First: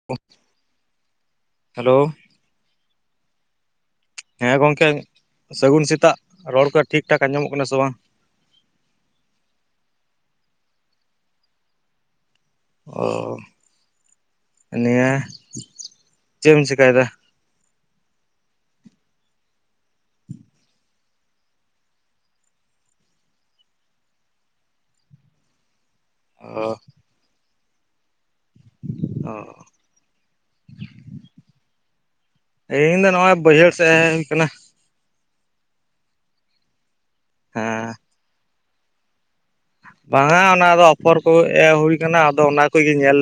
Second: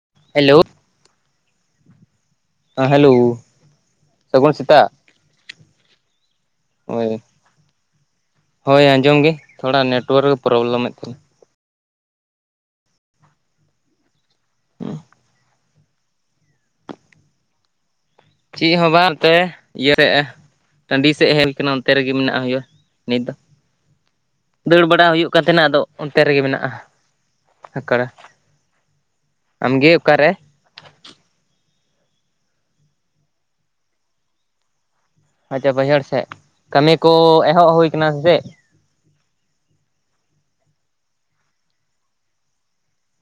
[inaudible] Hello hello ᱦᱮᱸ hello ᱦᱮᱸ ᱥᱟᱹᱜᱩᱱ ᱜᱚᱝᱠᱮ ᱥᱮᱛᱟᱜ ᱥᱟᱹᱜᱩᱱ ᱥᱮᱛᱟᱜ ᱾ ᱨᱚᱲ ᱠᱚ ᱴᱷᱤᱠ ᱦᱳᱭ ᱴᱷᱟᱠ ᱟᱸᱡᱚᱢᱚᱜ ᱠᱟᱱᱟ ᱥᱮ ᱵᱟᱝ? ᱦᱳᱭ ᱟᱸᱡᱚᱢ ᱜᱮ ᱛᱷᱚᱲᱟ ᱱᱮᱴᱣᱟᱨᱠ ᱯᱨᱚᱵᱞᱮᱢ ᱮᱫ ᱛᱟᱦᱮᱱᱟ ᱚ ᱱᱤᱭᱟᱹ ᱪᱮᱫ ᱮᱢ ᱪᱤᱠᱟᱭ ᱫᱟ? ᱪᱮᱫ ᱦᱚᱸ ᱵᱟᱝ ᱮᱱᱛᱮ ᱤᱭᱟᱹᱭᱮᱫᱼᱟ ᱴᱟᱺᱰᱤ ᱥᱮᱫ ᱦᱮᱡ ᱠᱟᱱᱟ ᱚᱱᱛᱮ ᱨᱮᱜᱮ ᱢᱮᱱᱟᱜ ᱦᱩᱭᱩᱜᱼᱟ ᱱᱤᱛ ᱫᱚ ᱫᱟᱹᱲ ᱵᱟᱲᱟ ᱦᱩᱭᱩᱜ ᱠᱟᱱ ᱛᱟᱦᱮᱱᱟ ᱟᱫᱚ ᱚᱱᱛᱮ ᱨᱮᱜᱮ ᱢᱮᱱᱟᱜᱼᱟ ᱚ ᱟᱠᱲᱟ ᱚ ᱤᱧ ᱫᱚ ᱱᱚᱜᱼᱚᱭ ᱵᱟᱹᱭᱦᱟᱹᱲ ᱥᱮᱫ ᱦᱮᱡ ᱦᱩᱭ ᱠᱟᱱᱟ ᱟᱪᱪᱷᱟ ᱵᱟᱹᱭᱦᱟᱹᱲ ᱥᱮᱫ ᱠᱟᱹᱢᱤ ᱠᱚ ᱮᱦᱚᱵ ᱦᱩᱭ ᱦᱮᱸ ᱟᱠᱟᱱᱟ ᱥᱮ ᱪᱮᱫ? ᱵᱟᱝ ᱟ ᱚᱱᱟ ᱫᱚ ᱚᱯᱷᱚᱨ ᱠᱚᱜᱮ ᱮ ᱦᱩᱭ ᱠᱟᱱᱟ ᱟᱫᱚ ᱚᱱᱟ ᱠᱚᱜᱮ ᱧᱮᱞ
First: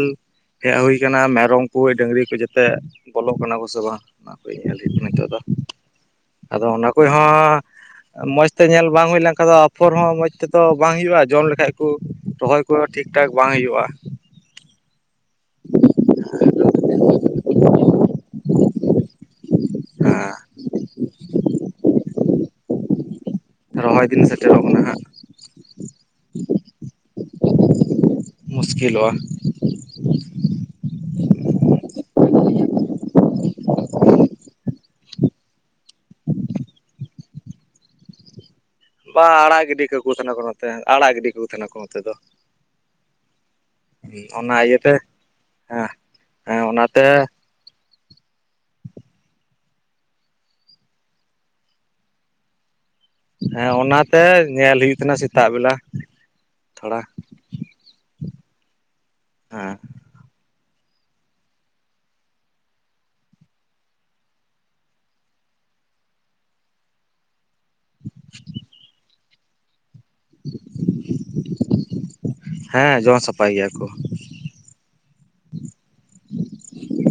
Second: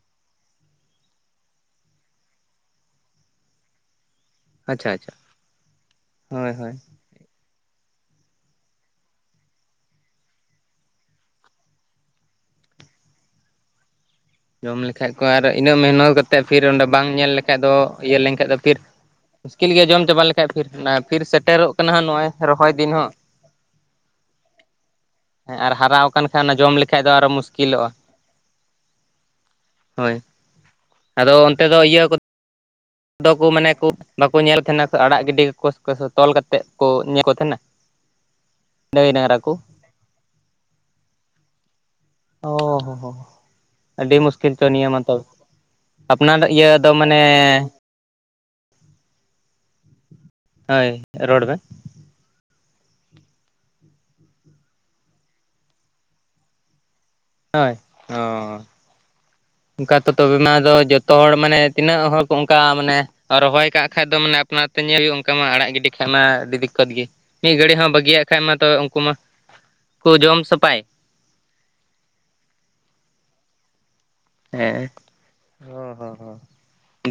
ᱦᱮᱡ ᱦᱩᱭ ᱟᱠᱟᱱᱟ ᱢᱮᱨᱚᱢ ᱠᱚ ᱰᱟᱹᱝᱨᱤ ᱠᱚ ᱡᱟᱛᱮ ᱵᱚᱞᱚᱜ ᱠᱟᱱᱟ ᱠᱚ ᱥᱮ ᱵᱟᱝ ᱚᱱᱟ ᱠᱚ ᱧᱮᱞ ᱟᱪᱪᱷᱟ ᱦᱩᱭᱩᱜ ᱠᱟᱱᱟ ᱟᱪᱪᱷᱟ ᱱᱤᱛᱚᱜ ᱫᱚ ᱦᱳᱭ ᱟᱫᱚ ᱦᱳᱭ ᱚᱱᱟ ᱠᱚ ᱯᱚᱭ ᱦᱚᱸ ᱢᱚᱸᱡᱽ ᱛᱮ ᱧᱮᱞ ᱵᱟᱝ ᱦᱩᱭ ᱞᱮᱱᱠᱷᱟᱱ ᱫᱚ ᱟᱯᱷᱚᱨ ᱦᱚᱸ ᱢᱚᱡᱽ ᱛᱮᱛᱚ ᱵᱟᱝ ᱦᱩᱭᱩᱜᱼᱟ ᱡᱚᱢ ᱞᱮᱠᱼᱼ ᱠᱷᱟᱡ ᱠᱚ ᱨᱚᱦᱚᱭ ᱠᱚ ᱴᱷᱤᱠ ᱴᱷᱟᱠ ᱵᱟᱝ ᱦᱩᱭᱩᱜᱼᱟ ᱡᱚᱢ ᱞᱮᱠᱷᱟᱡ ᱠᱚ ᱟᱨ ᱤᱱᱟᱹᱜ ᱢᱮᱦᱚᱱᱚᱛ ᱠᱟᱛᱮᱫ ᱯᱷᱤᱨ ᱚᱸᱰᱮ ᱵᱟᱝ ᱧᱮᱞ ᱞᱮᱠᱷᱟᱡ ᱫᱚ ᱤᱭᱟᱹ ᱞᱮᱱᱠᱷᱟᱡ ᱫᱚ ᱯᱷᱤᱨ ᱢᱩᱥᱠᱤᱞ ᱜᱮᱭᱟ ᱡᱚᱢ ᱪᱟᱵᱟ ᱦᱮᱸ ᱞᱮᱠᱷᱟᱡ ᱯᱷᱤᱨ, ᱯᱷᱤᱨ ᱥᱮᱴᱮᱨᱚᱜ ᱠᱟᱱᱟ ᱱᱚᱜᱼᱚᱭ ᱨᱚᱦᱚᱭ ᱫᱤᱱ ᱦᱚᱸ ᱨᱚᱦᱚᱭ ᱫᱤᱱ ᱥᱮᱴᱮᱨᱚᱜ ᱠᱟᱱᱟ ᱦᱟᱸᱜ ᱦᱮᱸ ᱟᱨ ᱦᱟᱨᱟᱣᱟᱠᱟᱱ ᱠᱷᱟᱡ ᱚᱱᱟ ᱡᱚᱢ ᱞᱮᱠᱷᱟᱡ ᱫᱚ ᱟᱨᱚ ᱢᱩᱥᱠᱤᱞᱚᱜᱼᱟ ᱢᱩᱥᱠᱤᱞᱚᱜᱼᱟ ᱦᱳᱭ ᱟᱫᱚ ᱚᱱᱛᱮ ᱫᱚ ᱤᱭᱟᱹ ᱠᱚ ᱫᱚ ᱠᱚ ᱢᱟᱱᱮ ᱠᱚ ᱵᱟᱠᱚ ᱧᱮᱞ ᱛᱟᱦᱮᱱᱟ ᱟᱲᱟᱜ ᱜᱤᱰᱤ ᱛᱚᱞ ᱠᱟᱛᱮᱫ ᱠᱚ ᱧᱮᱞ ᱠᱚ ᱛᱟᱦᱮᱱᱟ ᱜᱟᱹᱭ ᱵᱟᱝ ᱰᱟᱝᱨᱟ ᱠᱚ ᱟᱲᱟᱜ ᱜᱤᱰᱤ ᱠᱟᱠᱚ ᱛᱟᱦᱮᱱᱟ ᱠᱚ ᱱᱚᱛᱮ ᱟᱲᱟᱜ ᱜᱤᱰᱤ ᱠᱟᱠᱚ ᱛᱟᱦᱮᱱᱟ ᱠᱚ ᱱᱚᱛᱮ ᱫᱚ ᱚ ᱦᱚ ᱦᱚ ᱟᱹᱰᱤ ᱢᱩᱥᱠᱤᱞ ᱚᱱᱟ ᱛᱚ ᱤᱭᱟᱹᱛᱮ ᱱᱤᱭᱟᱹ ᱢᱟᱛᱚ ᱦᱮᱸ ᱟᱯᱱᱟᱨ ᱦᱮᱸ ᱤᱭᱟᱹ ᱫᱚ ᱚᱱᱟᱛᱮ ᱢᱟᱱᱮ ᱦᱳᱭ ᱨᱚᱲ ᱢᱮ ᱦᱮᱸ ᱚᱱᱟᱛᱮ ᱧᱮᱞ ᱦᱩᱭᱩᱜ ᱛᱟᱦᱮᱱᱟ ᱥᱮᱛᱟᱜ ᱵᱤᱞᱟ ᱛᱷᱚᱲᱟ ᱦᱳᱭ ᱚᱻ ᱦᱮᱸ ᱠᱟᱛᱮ ᱛᱚᱵᱮ ᱢᱟ ᱟᱫᱚ ᱡᱚᱛᱚ ᱦᱚᱲ ᱢᱟᱱᱮ ᱛᱤᱱᱟᱹᱜ ᱦᱚᱲ ᱠᱚ ᱚᱱᱠᱟ ᱢᱟᱱᱮ ᱟᱨ ᱨᱚᱦᱚᱭ ᱠᱟᱜ ᱠᱷᱟᱡ ᱫᱚ ᱢᱟᱱᱮ ᱟᱯᱱᱟᱨᱛᱮ ᱛᱮ ᱧᱮᱞ ᱦᱩᱭᱩᱜ ᱚᱱᱠᱟ ᱢᱟ ᱟᱲᱟᱜ ᱜᱤᱰᱤ ᱠᱷᱟᱡ ᱢᱟ ᱟᱹᱰᱤ ᱫᱤᱠᱠᱚᱛ ᱜᱮ ᱢᱤᱫ ᱜᱷᱟᱹᱲᱤ ᱦᱚᱸ ᱵᱟᱹᱜᱤᱭᱟᱜ ᱠᱷᱟᱱ ᱢᱟᱛᱚ ᱩᱱᱠᱩ ᱢᱟᱠᱚ ᱡᱚᱢ ᱥᱟᱯᱷᱟᱭ ᱦᱮᱸ ᱡᱚᱢ ᱥᱟᱯᱷᱟᱭ ᱜᱮᱭᱟ ᱠᱚ ᱦᱮᱸ ᱦᱩᱸ ᱦᱚᱸ ᱦᱚᱸ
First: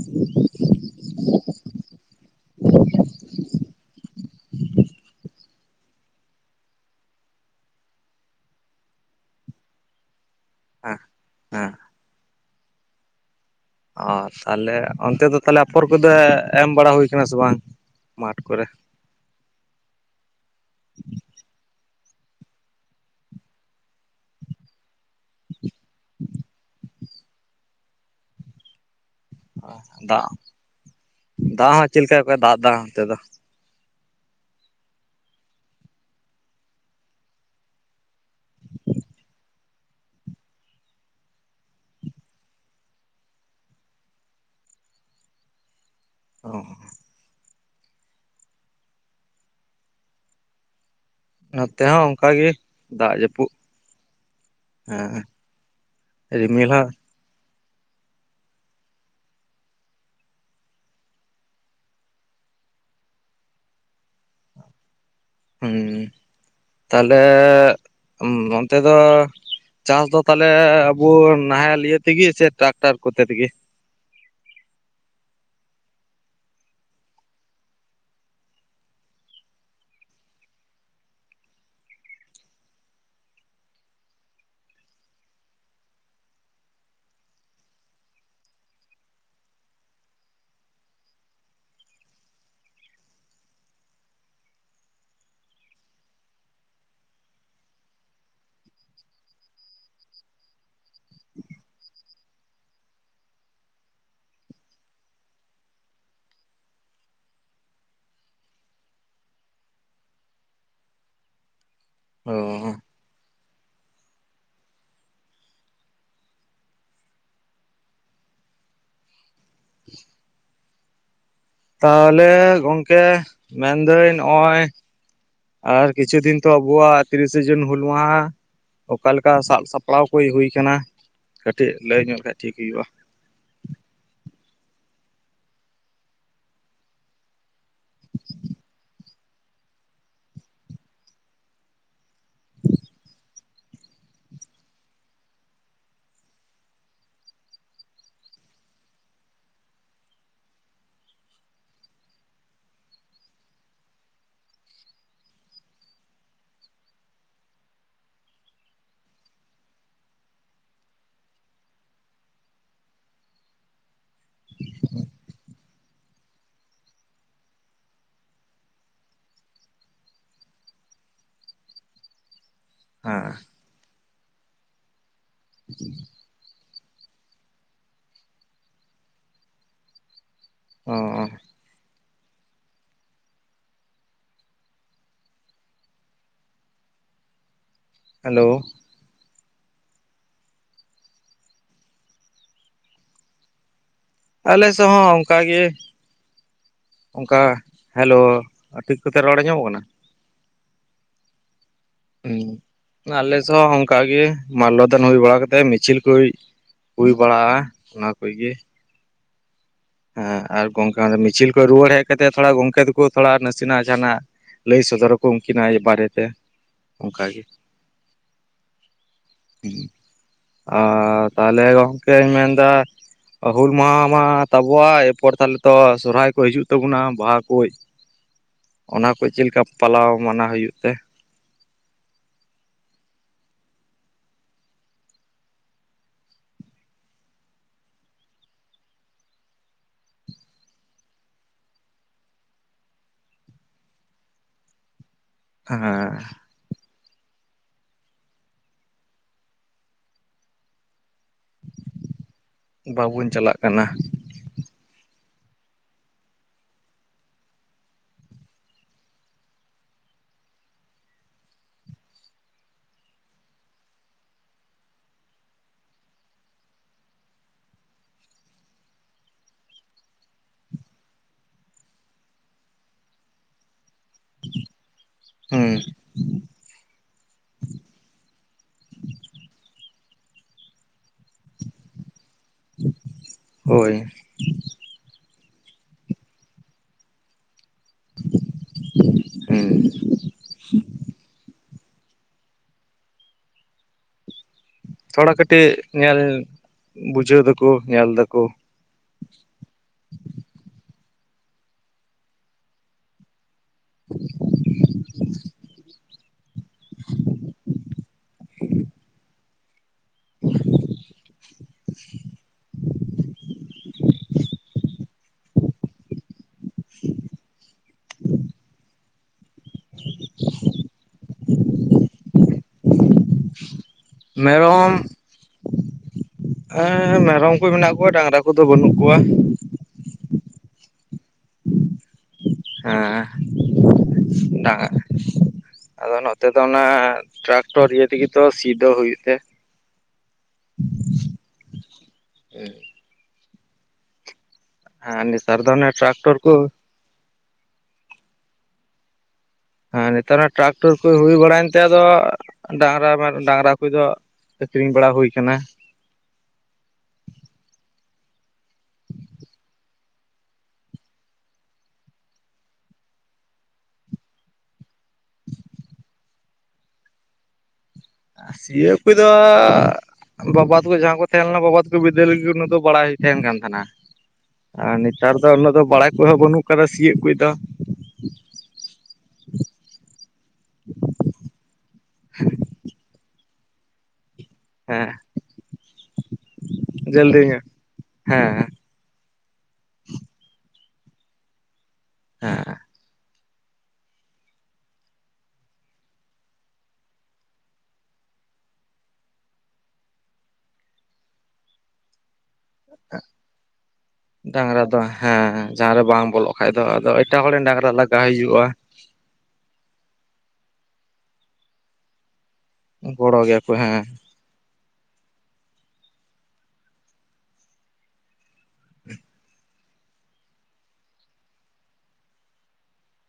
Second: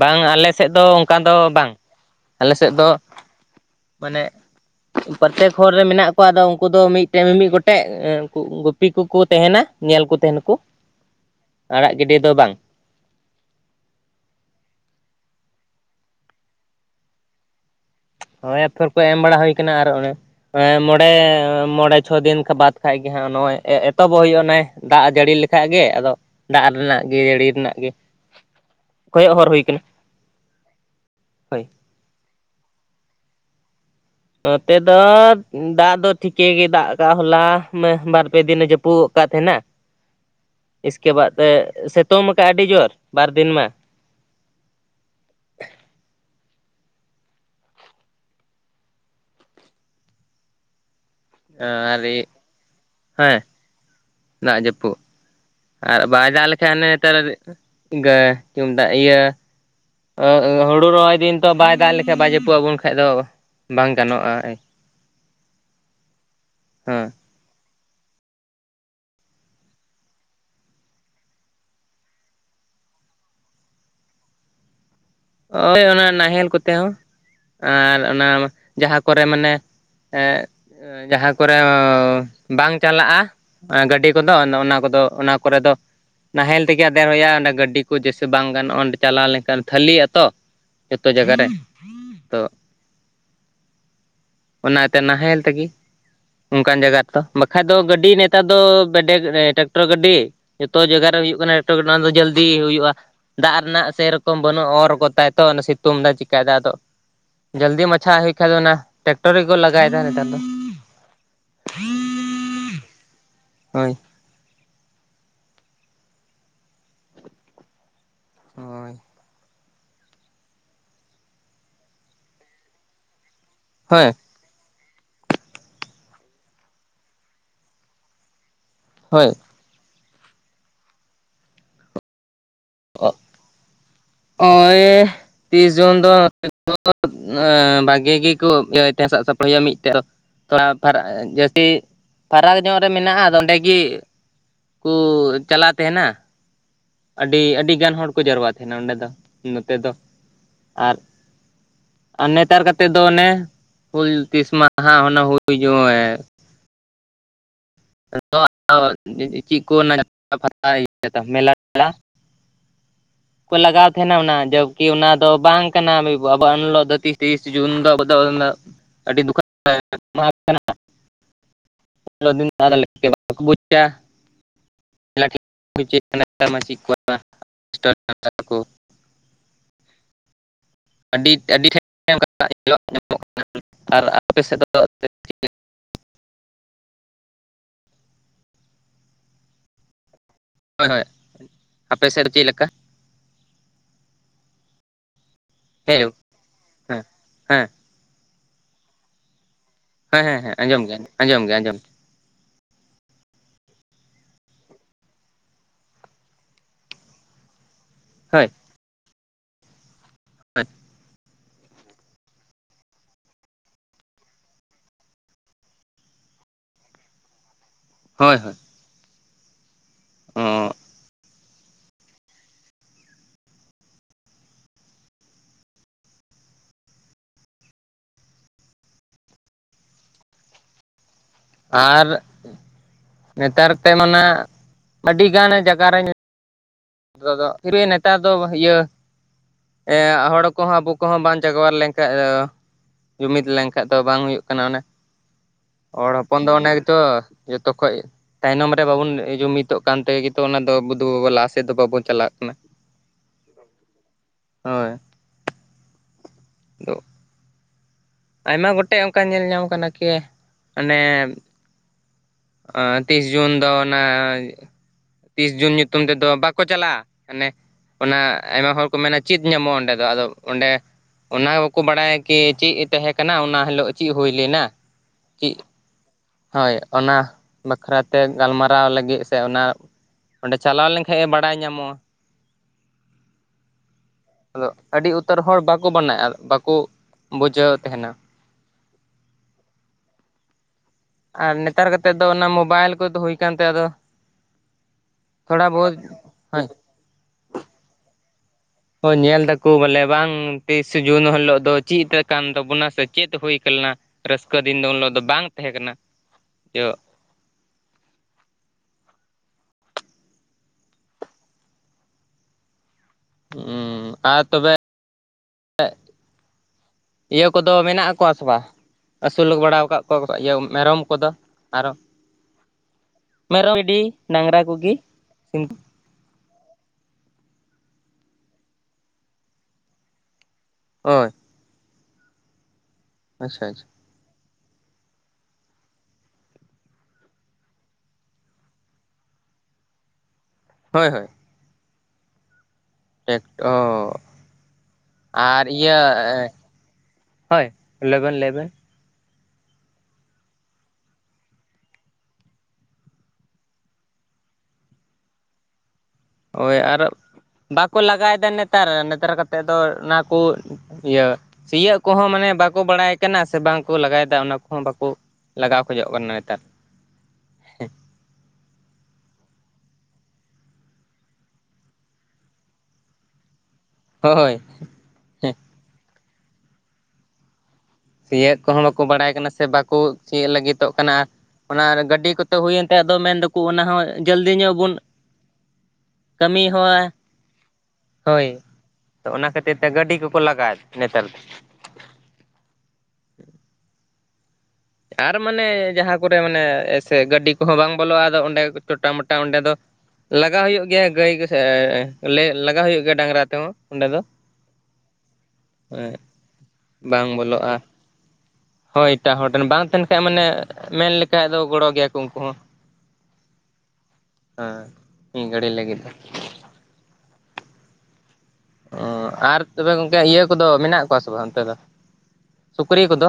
ᱵᱟᱝ ᱟᱞᱮᱥᱮᱫ ᱫᱚ ᱚᱱᱠᱟ ᱫᱚ ᱵᱟᱝ ᱟᱞᱮᱥᱮᱫ ᱫᱚ ᱢᱟᱱᱮ ᱯᱨᱚᱛᱮᱠ ᱦᱚᱨ ᱨᱮ ᱢᱮᱱᱟᱜ ᱠᱚᱣᱟ ᱟᱫᱚ ᱩᱱᱠᱩ ᱫᱚ ᱢᱤᱫᱴᱮᱡ ᱢᱤᱢᱤᱫ ᱜᱚᱴᱮᱡ ᱦᱮᱸ ᱩᱱᱠᱩ ᱜᱩᱯᱤ ᱠᱚᱠᱚ ᱛᱟᱦᱮᱱᱟ ᱧᱮᱞ ᱠᱚ ᱛᱟᱦᱮᱱᱟ ᱠᱚ ᱦᱮᱸ ᱦᱮᱸ ᱟᱲᱟᱜ ᱜᱤᱰᱤ ᱫᱚ ᱵᱟᱝ ᱚ ᱛᱟᱦᱚᱞᱮ ᱚᱱᱛᱮ ᱫᱚ ᱛᱟᱦᱚᱞᱮ ᱟᱯᱷᱚᱨ ᱠᱚᱫᱚ ᱮᱢ ᱵᱟᱲᱟ ᱦᱩᱭ ᱠᱟᱱᱟ ᱥᱮ ᱵᱟᱝ? ᱢᱟᱴᱷ ᱦᱮ ᱠᱚᱨᱮ ᱟᱯᱷᱚᱨ ᱠᱚ ᱮᱢ ᱵᱟᱲᱟ ᱦᱩᱭ ᱟᱠᱟᱱᱟ ᱟᱨ ᱚᱱᱮ ᱢᱚᱬᱮ ᱢᱚᱬᱮ ᱪᱷᱚ ᱫᱤᱱ ᱵᱟᱫ ᱠᱷᱟᱜ ᱜᱮ ᱦᱟᱸᱜ ᱱᱚᱜᱼᱚᱭ ᱮᱛᱚᱦᱚᱵᱚᱜ ᱦᱩᱭᱩᱜᱼᱟ ᱚᱱ ᱫᱟᱜ ᱡᱟᱹᱲᱤ ᱞᱮᱠᱷᱟᱡ ᱜᱮ ᱟᱫᱚ ᱫᱟᱜ ᱨᱮᱱᱟᱜ ᱜᱮ ᱡᱟᱹᱲᱤ ᱨᱮᱱᱟᱜ ᱜᱮ [unintelligible] ᱠᱚᱭᱚᱜ ᱦᱚᱨ ᱦᱩᱭ ᱟᱠᱟᱱᱟ ᱫᱟᱜ, ᱫᱟᱜ ᱦᱚᱸ ᱪᱮᱫ ᱞᱮᱠᱟ ᱠᱚ ᱫᱟᱜ ᱫᱟ ᱚᱱᱛᱮ ᱫᱚ ᱱᱚᱛᱮ ᱫᱚ ᱫᱟᱜ ᱫᱚ ᱴᱷᱤᱠᱮ ᱜᱮ ᱫᱟᱜ ᱟᱠᱟᱫ ᱦᱚᱞᱟ ᱵᱟᱨ ᱯᱮ ᱫᱤᱱ ᱡᱟᱹᱯᱩᱫ ᱟᱠᱟᱫ ᱛᱟᱦᱮᱸᱱᱟ ᱤᱥᱠᱮ ᱵᱟᱫ ᱛᱮ ᱥᱤᱛᱩᱝ ᱟᱠᱟᱜᱼᱟ ᱟᱹᱰᱤ ᱡᱳᱨ ᱵᱟᱨ ᱫᱤᱱ ᱢᱟ ᱦᱚᱸ ᱱᱚᱛᱮ ᱟᱨ ᱦᱚᱸ ᱚᱱᱠᱟᱜᱮ ᱫᱟᱜ ᱦᱮᱸ ᱡᱟᱹᱯᱩᱫ ᱫᱟᱜ ᱡᱟᱹᱯᱩᱫ, ᱦᱮᱸ ᱟᱨ ᱵᱟᱭ ᱫᱟᱜ ᱨᱤᱢᱤᱞ ᱞᱮᱠᱷᱟᱱᱮ ᱦᱚᱸ ᱱᱮᱛᱟᱨ [unintelligible] ᱪᱩᱢᱫᱟᱜ ᱤᱭᱟᱹ [unintelligible] ᱦᱩᱲᱩ ᱨᱚᱦᱚᱭ ᱫᱤᱱ ᱛᱚ ᱵᱟᱭ ᱫᱟᱜ ᱞᱮᱠᱷᱟᱱ ᱵᱟᱭ ᱡᱟᱹᱯᱩᱫ ᱟᱵᱚᱱ ᱠᱷᱟᱡ ᱫᱚ ᱵᱟᱝ ᱜᱟᱱᱚᱜᱼᱟ ᱦᱮᱸ ᱦᱮᱸ ᱛᱟᱦᱞᱮ ᱚᱱᱛᱮ ᱫᱚ ᱪᱟᱥ ᱫᱚ ᱛᱟᱦᱚᱞᱮ ᱟᱵᱚ ᱱᱟᱦᱮᱞ ᱤᱭᱟᱹ ᱛᱮᱜᱮ ᱥᱮ ᱴᱨᱟᱠᱴᱟᱨ ᱠᱚᱛᱮ ᱛᱮᱜᱮ ᱦᱭ ᱚᱱᱟ ᱱᱟᱦᱮᱞ ᱠᱚᱛᱮ ᱦᱚᱸ ᱟᱨ ᱚᱱᱟ ᱡᱟᱦᱟᱸ ᱠᱚᱨᱮ ᱢᱟᱱᱮ ᱮᱸᱜ ᱡᱟᱦᱟᱸ ᱠᱚᱨᱮ ᱵᱟᱝ ᱪᱟᱞᱟᱜᱼᱟ ᱜᱟᱹᱰᱤ ᱠᱚᱫᱚ ᱚᱱᱟ ᱠᱚᱫᱚ ᱚᱱᱟ ᱠᱚᱨᱮ ᱫᱚ ᱱᱟᱦᱮᱞ ᱛᱮᱜᱮ ᱟᱫᱮᱨ ᱦᱩᱭᱩ-ᱟ ᱚᱸᱰᱮ ᱜᱟᱹᱰᱤ ᱠᱚ ᱡᱮᱭᱮᱥᱮ ᱵᱟᱝ ᱜᱟᱱᱚᱜᱼᱟ ᱚᱸᱰᱮ ᱪᱟᱞᱟᱣ ᱞᱮᱱᱠᱷᱟᱱ ᱛᱷᱟᱹᱞᱤᱜᱼᱟ ᱛᱚ ᱡᱚᱛᱚ ᱡᱟᱭᱜᱟ ᱨᱮ ᱛᱚ ᱚᱱᱟᱛᱮ ᱱᱟᱦᱮᱞ ᱛᱮᱜᱮ ᱚᱱᱠᱟᱱ ᱡᱟᱭᱜᱟ ᱨᱮᱛᱚ ᱵᱟᱠᱷᱟᱡ ᱫᱚ ᱜᱟᱹᱰᱤ ᱱᱮᱛᱟᱨ ᱫᱚ ᱵᱮᱰᱮ ᱴᱨᱟᱠᱴᱚᱨ ᱜᱟᱹᱰᱤ ᱡᱚᱛᱚ ᱡᱟᱭᱜᱟ ᱨᱮ ᱦᱩᱭᱩᱜ ᱠᱟᱱᱟ ᱚᱱᱟ ᱫᱚ ᱡᱟᱞᱫᱤ ᱦᱩᱭᱩᱜᱼᱟ ᱫᱟᱜ ᱨᱮᱱᱟᱜ ᱥᱮᱨᱚᱠᱚᱢ ᱵᱟᱹᱱᱩᱜᱼᱟ ᱚᱨ ᱜᱚᱛᱟᱭ ᱛᱚ ᱥᱤᱛᱩᱝ ᱫᱟᱭ ᱪᱮᱠᱟᱭ ᱫᱟᱭ ᱟᱫᱚ ᱡᱟᱞᱫᱤ ᱢᱟᱪᱷᱟ ᱦᱩᱭᱩᱜ ᱠᱷᱟᱱ ᱫᱚ ᱚᱱᱟ ᱴᱨᱮᱠᱴᱚᱨ ᱨᱮᱠᱚ ᱞᱟᱜᱟᱭᱮᱫᱟ ᱱᱮᱛᱟᱨ ᱫᱚ [unintelligible] ᱦᱚᱻ ᱦᱳᱭ ᱦᱳᱭ ᱛᱟᱦᱚᱞᱮ ᱜᱚᱝᱠᱮ ᱦᱳᱭ ᱢᱮᱱᱫᱟᱹᱧ ᱱᱚᱜ.... ᱚᱭ ᱟᱨ ᱠᱤᱪᱷᱩ ᱫᱤᱱ ᱛᱚ ᱟᱵᱚᱣᱟᱜ ᱛᱤᱨᱤᱥᱮ ᱡᱩᱱ ᱦᱩᱞ ᱢᱟᱦᱟ ᱦᱳᱭ ᱚᱠᱟᱞᱮᱠᱟ ᱥᱟᱵ ᱥᱟᱯᱲᱟᱣ ᱠᱚ ᱦᱩᱭ ᱠᱟᱱᱟ ᱠᱟᱹᱴᱤᱡ ᱞᱟᱹᱭ ᱧᱚᱜᱠᱷᱟᱡ ᱴᱷᱤᱠ ᱦᱩᱭᱩᱜᱼᱟ ᱚᱜ ᱚᱭ ᱛᱤᱥ ᱡᱩᱱ ᱫᱚ [unintelligible] ᱟᱸᱻ ᱵᱷᱟᱜᱤ ᱜᱮᱠᱚ ᱛᱮ ᱥᱟᱵ ᱥᱟᱯᱲᱟᱶ [unintelligible] ᱢᱤᱫᱴᱮᱡ ᱛᱷᱚᱲᱟ ᱡᱟᱹᱥᱛᱤ [unintelligible] ᱯᱷᱟᱨᱟᱠ ᱧᱚᱜ ᱨᱮ ᱢᱮᱱᱟᱜᱼᱟ ᱟᱫᱚ ᱚᱸᱰᱮᱜᱤ ᱠᱩ ᱪᱟᱞᱟᱜ ᱛᱟᱦᱮᱱᱟ ᱟᱹᱰᱤ ᱟᱹᱰᱤ ᱜᱟᱱ ᱦᱚᱲ ᱠᱚ ᱡᱟᱣᱨᱟ ᱛᱟᱦᱮᱱᱟ ᱚᱸᱰᱮ ᱫᱚ ᱱᱚᱛᱮ ᱫᱚ ᱟᱨ ᱟᱨ ᱱᱮᱛᱟᱨ ᱠᱟᱛᱮᱫ ᱫᱚ ᱚᱱᱮ ᱦᱩᱞ ᱛᱤᱥ ᱢᱟᱦᱟ ᱚᱱᱮ ᱦᱩᱭ ᱡᱚᱦᱮ [unintelligible] ᱪᱮᱫ ᱠᱚ ᱚᱱᱟ [unintelligible] ᱢᱮᱞᱟ ᱴᱷᱮᱞᱟ [inaudible] ᱠᱚ ᱞᱟᱜᱟᱣ ᱛᱟᱦᱮᱱᱟ ᱚᱱᱟ ᱡᱚᱵᱠᱤ ᱚᱱᱟ ᱫᱚ ᱵᱟᱝ ᱠᱟᱱᱟ ᱟᱵᱚ ᱮᱱ ᱦᱤᱞᱳᱜ ᱫᱚ ᱛᱤᱥ ᱛᱤᱥ ᱡᱩᱱ ᱫᱚ [unintelligible] ᱟᱹᱰᱤ ᱫᱩᱠᱟᱱ [unintelligible] ᱠᱟᱱᱟ [unintelligible] [unintelligible] ᱚᱱᱟ ᱦᱮᱸ [unintelligible] ᱵᱟᱠᱚ ᱵᱩᱡᱟ ᱪᱮᱫ ᱠᱟᱱᱟ [unintelligible] ᱚ ᱟᱹᱰᱤ ᱟᱹᱰᱤ ᱴᱷᱮᱱ ᱚᱱᱠᱟ ᱧᱮᱞ ᱧᱟᱢᱚᱜ ᱠᱟᱱᱟ ᱟᱨ ᱟᱯᱮ ᱥᱮᱫ ᱫᱚ [unintelligible] ᱦᱮᱞᱳ ᱦᱳᱭ ᱦᱳᱭ ᱟᱯᱮ ᱥᱮᱫ ᱫᱚ ᱪᱮᱫ ᱞᱮᱠᱟ ᱟᱞᱮ ᱥᱮᱫ ᱦᱚᱸ ᱚᱱᱠᱟᱜ ᱜᱮ ᱦᱮᱞᱳ ᱦᱮᱸ ᱚᱱᱠᱟ ᱦᱮᱸ ᱦᱮᱞᱳ ᱴᱷᱤᱠ ᱠᱚᱛᱮ ᱨᱚᱲ ᱟᱡᱚᱢᱚᱜ ᱠᱟᱱᱟ ᱦᱮᱸ ᱦᱮᱸ ᱦᱮᱸ ᱟᱸᱡᱚᱢ ᱜᱮ ᱟᱸᱡᱚᱢ ᱜᱮ ᱟᱸᱡᱚᱢ ᱦᱩᱸ ᱟᱞᱮ ᱥᱮᱫ ᱦᱚᱸ ᱚᱱᱠᱟ ᱜᱮ ᱢᱟᱞᱚ ᱫᱟᱱ ᱦᱩᱭ ᱵᱟᱲᱟ ᱠᱟᱛᱮᱫ ᱢᱤᱪᱷᱤᱞ ᱠᱩ ᱦᱩᱭ ᱦᱩᱭ ᱵᱟᱲᱟᱜᱼᱟ ᱚᱱᱟ ᱠᱚᱜ ᱦᱳᱭ ᱜᱮ ᱦᱮᱸ ᱦᱳᱭ ᱟᱨ ᱜᱚᱝᱠᱮ ᱚᱱᱮ ᱢᱤᱪᱷᱤᱞ ᱠᱚ ᱨᱩᱣᱟᱹᱲ ᱦᱮᱡ ᱠᱟᱛᱮ ᱛᱷᱚᱲᱟ ᱜᱚᱝᱠᱮ ᱛᱟᱠᱚ ᱛᱷᱚᱲᱟ ᱱᱟᱥᱮᱱᱟᱜ ᱡᱟᱦᱟᱱᱟᱜ ᱞᱟᱹᱭ ᱥᱚᱫᱚᱨ ᱟᱠᱚ ᱩᱱᱠᱤᱱᱟᱜ ᱮ ᱵᱟᱨᱮ ᱛᱮ ᱚᱱᱠᱟᱜ ᱜᱮ ᱦᱳᱭ ᱦᱳᱭ ᱟᱨ ᱛᱟᱦᱚᱞᱮ ᱜᱚᱢᱠᱮᱧ ᱢᱮᱱᱫᱟ ᱦᱩᱞ ᱢᱟᱦᱟ ᱢᱟ ᱛᱟᱵᱚᱣᱟᱜ ᱮᱨᱯᱚᱨ ᱛᱟᱦᱚᱞᱮ ᱛᱚ ᱥᱚᱦᱚᱨᱟᱭ ᱠᱚ ᱦᱤᱡᱩᱜ ᱛᱟᱵᱚᱱᱟ ᱵᱟᱦᱟ ᱠᱚ ᱚᱱᱟ ᱠᱚ ᱪᱮᱫ ᱞᱮᱠᱟ ᱯᱟᱞᱟᱣ ᱢᱟᱱᱟᱣ ᱦᱩᱭᱩᱜ ᱛᱮ? ᱟᱨ ᱱᱮᱛᱟᱨ ᱛᱮ ᱚᱱᱟ ᱟᱹᱰᱤᱜᱟᱱ ᱡᱟᱭᱜᱟ ᱨᱮ ᱱᱤᱛᱚᱜ ᱫᱚ ᱯᱷᱤᱨ ᱱᱮᱛᱟᱨ ᱫᱚ ᱤᱭᱟᱹ ᱮᱻ ᱦᱚᱲ ᱠᱚᱦᱚᱸ ᱟᱵᱚ ᱠᱚᱦᱚᱸ ᱵᱟᱝ ᱡᱟᱸᱟᱜᱚᱣᱟ ᱞᱮᱱᱠᱷᱟᱱ ᱫᱚ ᱡᱩᱢᱤᱫ ᱞᱮᱱᱠᱷᱟᱡ ᱫᱚ ᱵᱟᱝ ᱦᱩᱭᱩᱜ ᱠᱟᱱᱟ ᱚᱱᱮ ᱦᱚᱲ ᱦᱮᱸ ᱦᱚᱯᱚᱱ ᱫᱚ ᱚᱱᱮ ᱜᱮᱛᱚ ᱡᱚᱛᱚ ᱠᱷᱚᱡ ᱛᱟᱭᱱᱚᱢ ᱨᱮ ᱵᱟᱵᱚᱱ ᱡᱩᱢᱤᱫᱚᱜ ᱠᱟᱱᱛᱮᱜᱮ ᱚᱱᱟ ᱫᱚ ᱵᱩᱫᱷᱩ ᱵᱟᱵᱩ ᱞᱟᱥᱴ ᱪᱮᱫ ᱫᱚ ᱵᱟᱵᱚᱱ ᱪᱟᱞᱟᱜ ᱠᱟᱱᱟ᱾ ᱵᱟᱵᱚᱱ ᱪᱟᱞᱟᱜ ᱠᱟᱱᱟ ᱦᱳᱭ ᱟᱭᱢᱟ ᱜᱚᱴᱮᱡ ᱚᱱᱠᱟ ᱧᱮᱞ ᱧᱟᱢ ᱠᱟᱱᱟ ᱠᱤ ᱚᱱᱮ ᱛᱤᱥ ᱡᱩᱱ ᱫᱚ ᱚᱱᱟ ᱛᱤᱥ ᱡᱩᱱ ᱧᱩᱛᱩᱢ ᱛᱮᱫᱚ ᱵᱟᱠᱚ ᱪᱟᱞᱟᱜᱼᱟ ᱢᱟᱱᱮ ᱚᱱᱟ ᱟᱭᱢᱟ ᱦᱚᱲ ᱠᱚ ᱢᱮᱱᱟ ᱪᱮᱫ ᱧᱟᱢᱚᱜᱼᱟ ᱚᱸᱰᱮ ᱫᱚ ᱟᱫᱚ ᱚᱸᱰᱮ ᱚᱱᱟ ᱵᱟᱠᱚ ᱵᱟᱰᱟᱭᱟ ᱠᱤ ᱪᱮᱫ ᱮ ᱛᱟᱦᱮᱸ ᱠᱟᱱᱟ ᱚᱱᱟ ᱦᱤᱞᱳᱜ ᱪᱮᱫ ᱦᱩᱭ ᱞᱮᱱᱟ ᱪᱮᱫ ᱦᱩᱸ ᱦᱳᱭ ᱚᱱᱟ ᱵᱟᱠᱷᱨᱟ ᱛᱮ ᱜᱟᱞᱢᱟᱨᱟᱣ ᱞᱟᱹᱜᱤᱫ ᱥᱮ ᱚᱱᱟ ᱚᱸᱰᱮ ᱪᱟᱞᱟᱣ ᱞᱮᱱᱠᱷᱟᱡ ᱜᱮ ᱵᱟᱲᱟᱭ ᱧᱟᱢᱚᱜᱼᱟ᱾ ᱦᱳᱭ ᱟᱫᱚ ᱟᱹᱰᱤ ᱩᱛᱟᱹᱨ ᱦᱚᱲ ᱵᱟᱠᱚ ᱵᱟᱱᱟᱼᱟ ᱵᱟᱠᱚ ᱵᱩᱡᱷᱟᱹᱣ ᱛᱟᱦᱮᱱᱟ ᱦᱮᱸ ᱟᱨ ᱱᱮᱛᱟᱨ ᱠᱟᱛᱮᱜ ᱫᱚ ᱚᱱᱟ ᱢᱳᱵᱟᱭᱤᱞ ᱠᱚᱫᱚ ᱦᱩᱭ ᱵᱷᱮᱜᱟᱨ ᱠᱟᱱᱛᱮ ᱟᱫᱚ ᱛᱷᱚᱲᱟ ᱠᱟᱹᱴᱤᱡ ᱧᱮᱞ ᱦᱳᱭ ᱵᱩᱡᱷᱟᱹᱣ ᱫᱟᱠᱚ ᱧᱮᱞ ᱮᱫᱟᱠᱩ ᱦᱳᱭ ᱧᱮᱞ ᱫᱟᱠᱚ ᱵᱚᱞᱮ ᱵᱟᱝ ᱛᱤᱥᱥᱮ ᱡᱩᱱ ᱦᱤᱞᱳᱜ ᱫᱚ ᱪᱮᱫ ᱠᱟᱱ ᱛᱟᱵᱚᱱᱟ ᱥᱮ ᱪᱮᱫ ᱦᱩᱭ ᱞᱮᱱᱟ ᱨᱟᱹᱥᱠᱟᱹ ᱫᱤᱱ ᱫᱚ ᱩᱱ ᱦᱤᱞᱳᱜ ᱫᱚ ᱵᱟᱝ ᱛᱟᱦᱮᱸ ᱠᱟᱱᱟ ᱡᱚ ᱟᱨ ᱛᱚᱵᱮ ᱤᱭᱟᱹ ᱠᱚᱫᱚ ᱢᱮᱱᱟᱜ ᱠᱚᱣᱟ ᱥᱮ ᱵᱟᱝ ᱟᱹᱥᱩᱞ ᱵᱟᱲᱟᱟᱣ ᱟᱠᱟᱫ ᱠᱚᱣᱟ ᱤᱭᱟᱹ ᱢᱮᱨᱚᱢ ᱠᱚᱫᱚ ᱟᱨᱚ? ᱢᱮᱨᱚᱢ ᱜᱤᱰᱤ ᱰᱟᱝᱨᱟ ᱠᱚᱜᱤ ᱦᱮᱸ ᱢᱮᱨᱚᱢ ᱠᱚ ᱢᱮᱱᱟᱜ ᱠᱚᱣᱟ ᱰᱟᱝᱨᱟ ᱠᱚᱫᱚ ᱵᱟᱹᱱᱩᱜ ᱠᱚᱣᱟ᱾ ᱦᱳᱭ ᱦᱮᱸ ᱟᱪᱪᱷᱟ ᱟᱪᱪᱷᱟ ᱰᱟᱸ ᱟᱫᱚ ᱱᱚᱛᱮ ᱫᱚ ᱚᱱᱟ ᱴᱨᱟᱠᱴᱚᱨ ᱤᱭᱟᱹ ᱛᱮᱜᱮᱛᱚ ᱥᱤᱫ ᱦᱳᱭ ᱛᱮ, ᱦᱳᱭ ᱦᱳᱭ ᱦᱮᱸ ᱱᱮᱛᱟᱨ ᱴᱮᱠᱴᱟᱨ ᱫᱚ ᱚᱱᱮ ᱤᱭᱟᱹ ᱴᱨᱟᱠᱴᱚᱨ ᱠᱚ ᱦᱳᱭ ᱞᱤᱵᱮᱱ ᱞᱤᱵᱮᱱ ᱦᱮᱸ ᱱᱮᱛᱟᱨ ᱢᱟ ᱴᱨᱟᱠᱴᱩᱨ ᱠᱚ ᱦᱩᱭ ᱵᱟᱲᱟᱭᱮᱱᱛᱮ ᱟᱫᱚ ᱰᱟᱝᱨᱟ ᱰᱟᱝᱨᱟ ᱠᱚᱫᱚ ᱟᱠᱷᱨᱤᱧ ᱵᱟᱲᱟ ᱦᱩᱭ ᱟᱠᱟᱱᱟ᱾ ᱦᱳᱭ ᱟᱨ ᱵᱟᱠᱚ ᱞᱟᱜᱟᱭᱮᱫᱟ ᱱᱮᱛᱟᱨ ᱱᱮᱛᱟᱨ ᱠᱟᱛᱮᱫ ᱫᱚ ᱚᱱᱟ ᱠᱚ, ᱤᱭᱟᱹ ᱥᱤᱭᱳᱜ ᱠᱚᱦᱚᱸ ᱢᱟᱱᱮ ᱵᱟᱠᱚ ᱵᱟᱲᱟᱭ ᱠᱟᱱᱟ ᱥᱮ ᱵᱟᱝᱠᱚ ᱞᱟᱜᱟᱭᱮᱫᱟ ᱚᱱᱟ ᱠᱚᱦᱚᱸ ᱵᱟᱠᱚ, ᱞᱟᱜᱟᱣ ᱠᱷᱚᱡᱚᱜ ᱠᱟᱱᱟ ᱱᱮᱛᱟᱨ ᱥᱤᱭᱟᱹ ᱠᱚᱫᱚ ᱵᱟᱵᱟ ᱛᱟᱠᱚ ᱡᱟᱦᱟᱸ ᱠᱚ ᱛᱟᱦᱮᱸ ᱞᱮᱱᱟ ᱵᱟᱵᱟ ᱛᱟᱠᱚ ᱵᱤᱫᱟᱹᱞ ᱞᱟᱹᱜᱤᱫ ᱩᱱᱟᱹᱜ ᱫᱚ ᱵᱟᱲᱟᱭ ᱦᱩᱭ ᱛᱟᱦᱮᱱ ᱠᱟᱱ ᱛᱟᱦᱮᱱᱟ ᱦ ᱦᱳᱭ ᱟᱨ ᱱᱮᱛᱟᱨ ᱫᱚ ᱩᱱᱟᱹᱜ ᱫᱚ ᱵᱟᱲᱟᱭ ᱠᱚᱦ ᱵᱟᱹᱱᱩᱜ ᱟᱠᱟᱫᱟ ᱥᱤᱭᱜ ᱠᱚᱫᱚ ᱥᱤᱭᱳᱜ ᱠᱚᱦᱚᱸ ᱵᱟᱠᱚ ᱵᱟᱲᱟᱭ ᱠᱟᱱᱟ ᱥᱮ ᱵᱟᱠᱚ ᱛᱤᱭᱳ ᱞᱟᱹᱜᱤᱫᱚᱜ ᱠᱟᱱᱟ ᱚᱱᱟ ᱜᱟᱹᱰᱤ ᱠᱚᱛᱮ ᱦᱩᱭᱮᱱ ᱛᱟᱭ ᱟᱫᱚ ᱢᱮᱱ ᱫᱟᱠᱚ ᱚᱱᱟ ᱦᱚᱸ ᱡᱚᱞᱫᱤ ᱧᱚᱜ, ᱵᱚᱱ ᱦᱮᱸ ᱠᱟᱹᱢᱤ ᱦᱚᱸᱣᱟ ᱡᱚᱞᱫᱤ ᱧᱚᱜ ᱦᱳᱭ ᱦᱮᱸ ᱛᱚ ᱚᱱᱟ ᱠᱷᱟᱹᱛᱤᱨ ᱛᱮ ᱜᱟᱹᱰᱤ ᱠᱚᱠᱚ ᱞᱟᱜᱟᱣᱮᱫ ᱱᱮᱛᱟᱨ ᱫᱚ, ᱦᱮᱸ ᱟᱨ ᱢᱟᱱᱮ ᱡᱟᱦᱟᱸ ᱠᱚᱨᱮ ᱢᱟᱱᱮ ᱥᱮ ᱜᱟᱹᱰᱤ ᱠᱚᱦᱚᱸ ᱵᱟᱝ ᱵᱚᱞᱚᱜᱼᱟ ᱟᱫᱚ ᱚᱸᱰᱮ ᱩᱷᱚᱴᱟ ᱢᱚᱴᱟ ᱚᱸᱰᱮ ᱫᱚ, ᱞᱟᱜᱟᱣ ᱦᱩᱭᱩᱜ ᱜᱮᱭᱟ ᱜᱟᱹᱭ ᱞᱟᱜᱟᱣ ᱦᱩᱭᱩᱜ ᱜᱮᱭᱟ ᱰᱟᱝᱨᱟ ᱛᱮᱦᱚᱸ ᱚᱸᱰᱮ ᱫᱚ, ᱰᱟᱝᱨᱟ ᱫᱚ ᱦᱮᱸ ᱡᱟᱦᱟᱸ ᱨᱮ ᱦᱮᱸ ᱵᱟᱝ ᱵᱚᱞᱚᱜ ᱠᱷᱟᱡ ᱫᱚ ᱟᱫᱚ ᱵᱟᱝ ᱮᱴᱟᱜ ᱦᱚᱲ ᱨᱮᱱ ᱵᱚᱞᱚᱜᱼᱟ ᱰᱟᱝᱨᱟ ᱞᱟᱜᱟ ᱦᱩᱭᱩᱜᱼᱟ, ᱦᱳᱭ ᱮᱴᱟᱜ ᱦᱚᱲᱮᱱ ᱵᱟᱝ ᱛᱟᱦᱮᱱ ᱠᱷᱟᱡ ᱢᱟᱱᱮ ᱢᱮᱱ ᱞᱮᱠᱷᱟᱡ ᱫᱚ ᱜᱚᱲᱚ ᱜᱮᱭᱟ ᱠᱚ ᱩᱱᱠᱩ ᱦᱚᱸ ᱜᱚᱲᱚ ᱜᱮᱭᱟᱠᱚ ᱦᱮᱸ ᱦᱮᱸ ᱢᱤᱫ ᱜᱟᱹᱟᱹᱲ ᱞᱟᱹᱜᱤᱫ ᱫᱚ, ᱚ ᱟᱨ ᱛᱚᱵᱮ ᱜᱚᱝᱠᱮ ᱤᱭᱟᱹ ᱠᱚᱫᱚ ᱢᱮᱱᱟᱜ ᱠᱚᱣᱟ ᱥᱮ ᱵᱟᱝ ᱚᱱᱛᱮ ᱫᱚ ᱥᱩᱠᱨᱤ ᱠᱚᱫᱚ,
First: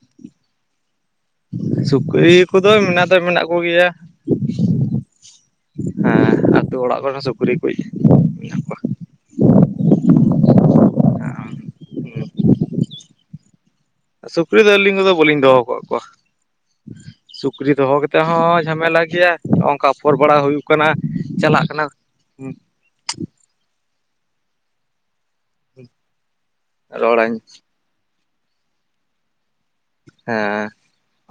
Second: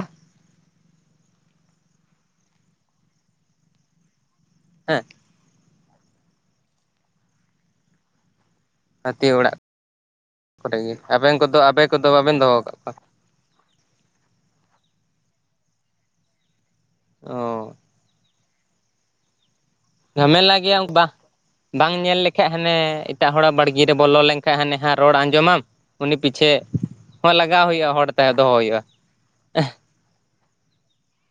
ᱥᱩᱠᱨᱤ ᱠᱚᱫᱚ ᱢᱮᱱᱟᱜ ᱫᱚ ᱢᱮᱱᱟᱜ ᱠᱚᱜᱮᱭᱟ, ᱦᱮᱸ ᱦᱮᱸ ᱟᱛᱩ ᱚᱲᱟᱜ ᱠᱚᱨᱮ ᱦᱚᱸ ᱥᱩᱠᱨᱤ ᱠᱚ ᱢᱮᱱᱟᱜ ᱠᱚ ᱦᱟᱹᱛᱤ ᱚᱲᱟᱜ ᱠᱚᱨᱮ ᱜᱮ ᱟᱵᱮᱱ ᱠᱚᱫᱚ ᱟᱵᱮᱱ ᱠᱚᱫᱚ ᱵᱟᱵᱮᱱ ᱫᱚᱦᱚ ᱟᱠᱟᱫ ᱠᱚᱣᱟ, ᱥᱩᱠᱨᱤ ᱫᱚ ᱟᱹᱞᱤᱧ ᱠᱚᱫᱚ ᱵᱟᱹᱞᱤᱧ ᱫᱚᱦᱚ ᱟᱠᱟᱫ ᱠᱚᱣᱟ ᱚ ᱥᱩᱠᱨᱤ ᱫᱚᱦᱚ ᱛᱮᱫ ᱛᱮᱦᱚᱸ ᱡᱷᱟᱢᱮᱞᱟ ᱜᱮᱭᱟ ᱱᱚᱜᱝᱠᱟ ᱚᱯᱷᱚᱨ ᱵᱟᱲᱟ ᱦᱩᱭᱩᱜ ᱠᱟᱱᱟ ᱪᱟᱞᱟᱜ ᱠᱟᱱᱟ ᱮᱠᱷᱟᱡ ᱦᱟᱱᱮ ᱮᱴᱟᱜ ᱦᱚᱲᱟᱜ ᱵᱟᱲᱜᱮ ᱵᱚᱞᱚ ᱞᱮᱱᱠᱷᱟᱡ ᱦᱟᱱᱮ ᱦᱟᱸ ᱨᱚᱲ ᱟᱸᱡᱚᱢᱟᱢ ᱩᱱᱤ ᱯᱤᱪᱷᱮ ᱦᱚᱸ ᱨᱚᱲᱟᱹᱧ ᱞᱟᱜᱟᱣ ᱦᱩᱭᱩᱜᱼᱟ ᱦᱚᱲ ᱛᱟᱦᱮᱸ ᱫᱚᱦᱚ ᱦᱩᱭᱩᱜᱼᱟ ᱦᱮᱸ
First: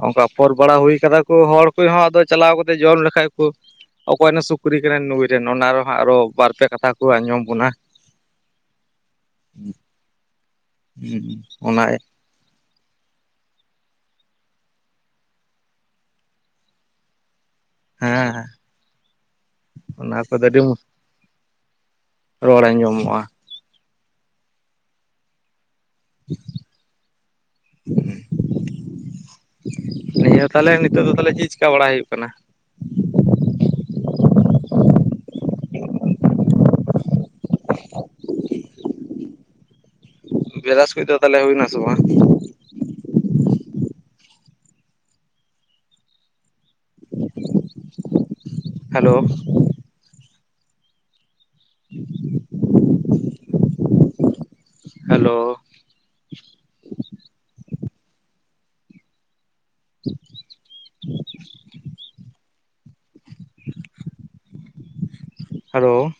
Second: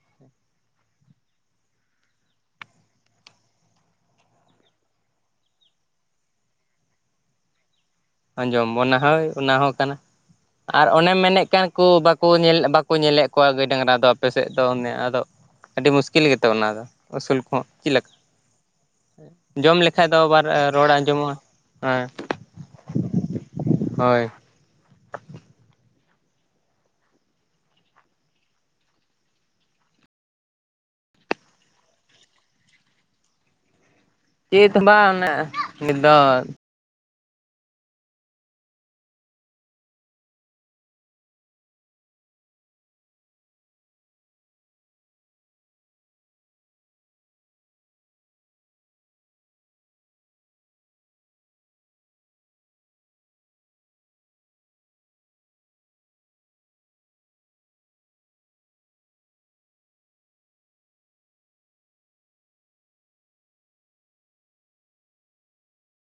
ᱚᱱᱠᱟ ᱟᱯᱷᱚᱚᱨ ᱵᱟᱲᱟ ᱦᱩᱭ ᱠᱟᱫᱟ ᱠᱚ ᱦᱚᱲ ᱠᱚᱦᱚ ᱟᱫᱚ ᱪᱟᱞᱟᱣ ᱠᱟᱛᱮᱜ ᱡᱚᱢ ᱞᱮᱠᱷᱟᱡ ᱠᱚ, ᱚᱠᱚᱭᱮᱱ ᱥᱩᱠᱨᱤ ᱠᱟᱱᱟᱭ ᱱᱩᱭ ᱨᱮᱱ ᱚᱱᱟ ᱨᱮᱦᱟᱸᱜ ᱟᱨᱚ ᱵᱟᱨ ᱯᱮ ᱠᱟᱛᱷᱟ ᱠᱚ ᱟᱸᱡᱚᱢ ᱵᱚᱱᱟ, ᱟᱸᱡᱚᱢ ᱚᱱᱟ ᱦᱳᱭ ᱚᱱᱟ ᱦᱚᱸ ᱠᱟᱱᱟ ᱟᱨ ᱚᱱᱮᱢ ᱢᱮᱱᱮᱫ ᱠᱟᱱ ᱠᱚ ᱚᱱᱟ ᱵᱟᱠᱚ ᱠᱚ ᱧᱮᱞ ᱵᱟᱠᱚ ᱧᱮᱞᱮᱫ ᱠᱚᱣᱟ ᱜᱟᱹᱭ ᱰᱟᱝᱨᱟ ᱫᱚ ᱟᱯᱮᱥᱮᱫ ᱫᱚ ᱚᱱᱮ ᱟᱫᱚ ᱟᱹᱰᱤ ᱢᱩᱥᱠᱤᱞ ᱜᱮᱛᱚ ᱚᱱᱟ ᱫᱚ ᱟᱹᱥᱩᱞ ᱠᱚᱦᱚᱸ ᱪᱮᱫ ᱞᱮᱠᱟ ᱦᱮᱸ ᱡᱚᱢ ᱞᱮᱠᱷᱟᱡ ᱫᱚ ᱚᱱᱟ ᱟᱵᱟᱨ ᱠᱚᱫᱚ ᱟᱹᱰᱤ ᱨᱚᱲ ᱟᱸᱡᱚᱢᱚᱜᱼᱟ ᱦᱮᱸ ᱨᱚᱲ ᱟᱸᱡᱚᱢᱚᱜᱼᱟ ᱦᱳᱭ ᱦᱩᱸ ᱱᱤᱭᱟᱹ ᱛᱟᱦᱞᱮ ᱱᱤᱛᱳᱜ ᱫᱚ ᱛᱟᱞᱦᱮ ᱪᱮᱫ ᱪᱮᱠᱟ ᱵᱟᱲᱟ ᱦᱩᱭᱩᱜ ᱠᱟᱱᱟ, ᱪᱮᱛ ᱵᱟᱝ ᱢᱟᱱᱮ ᱱᱤᱛᱚᱝ ᱵᱨᱟᱥ ᱠᱚ ᱫᱚ ᱛᱟᱦᱚᱞᱮ ᱦᱩᱭᱱᱟ ᱥᱮ ᱵᱟᱝ, ᱦᱮᱞᱳ ᱦᱮᱞᱳ [inaudible] ᱦᱮᱞᱳ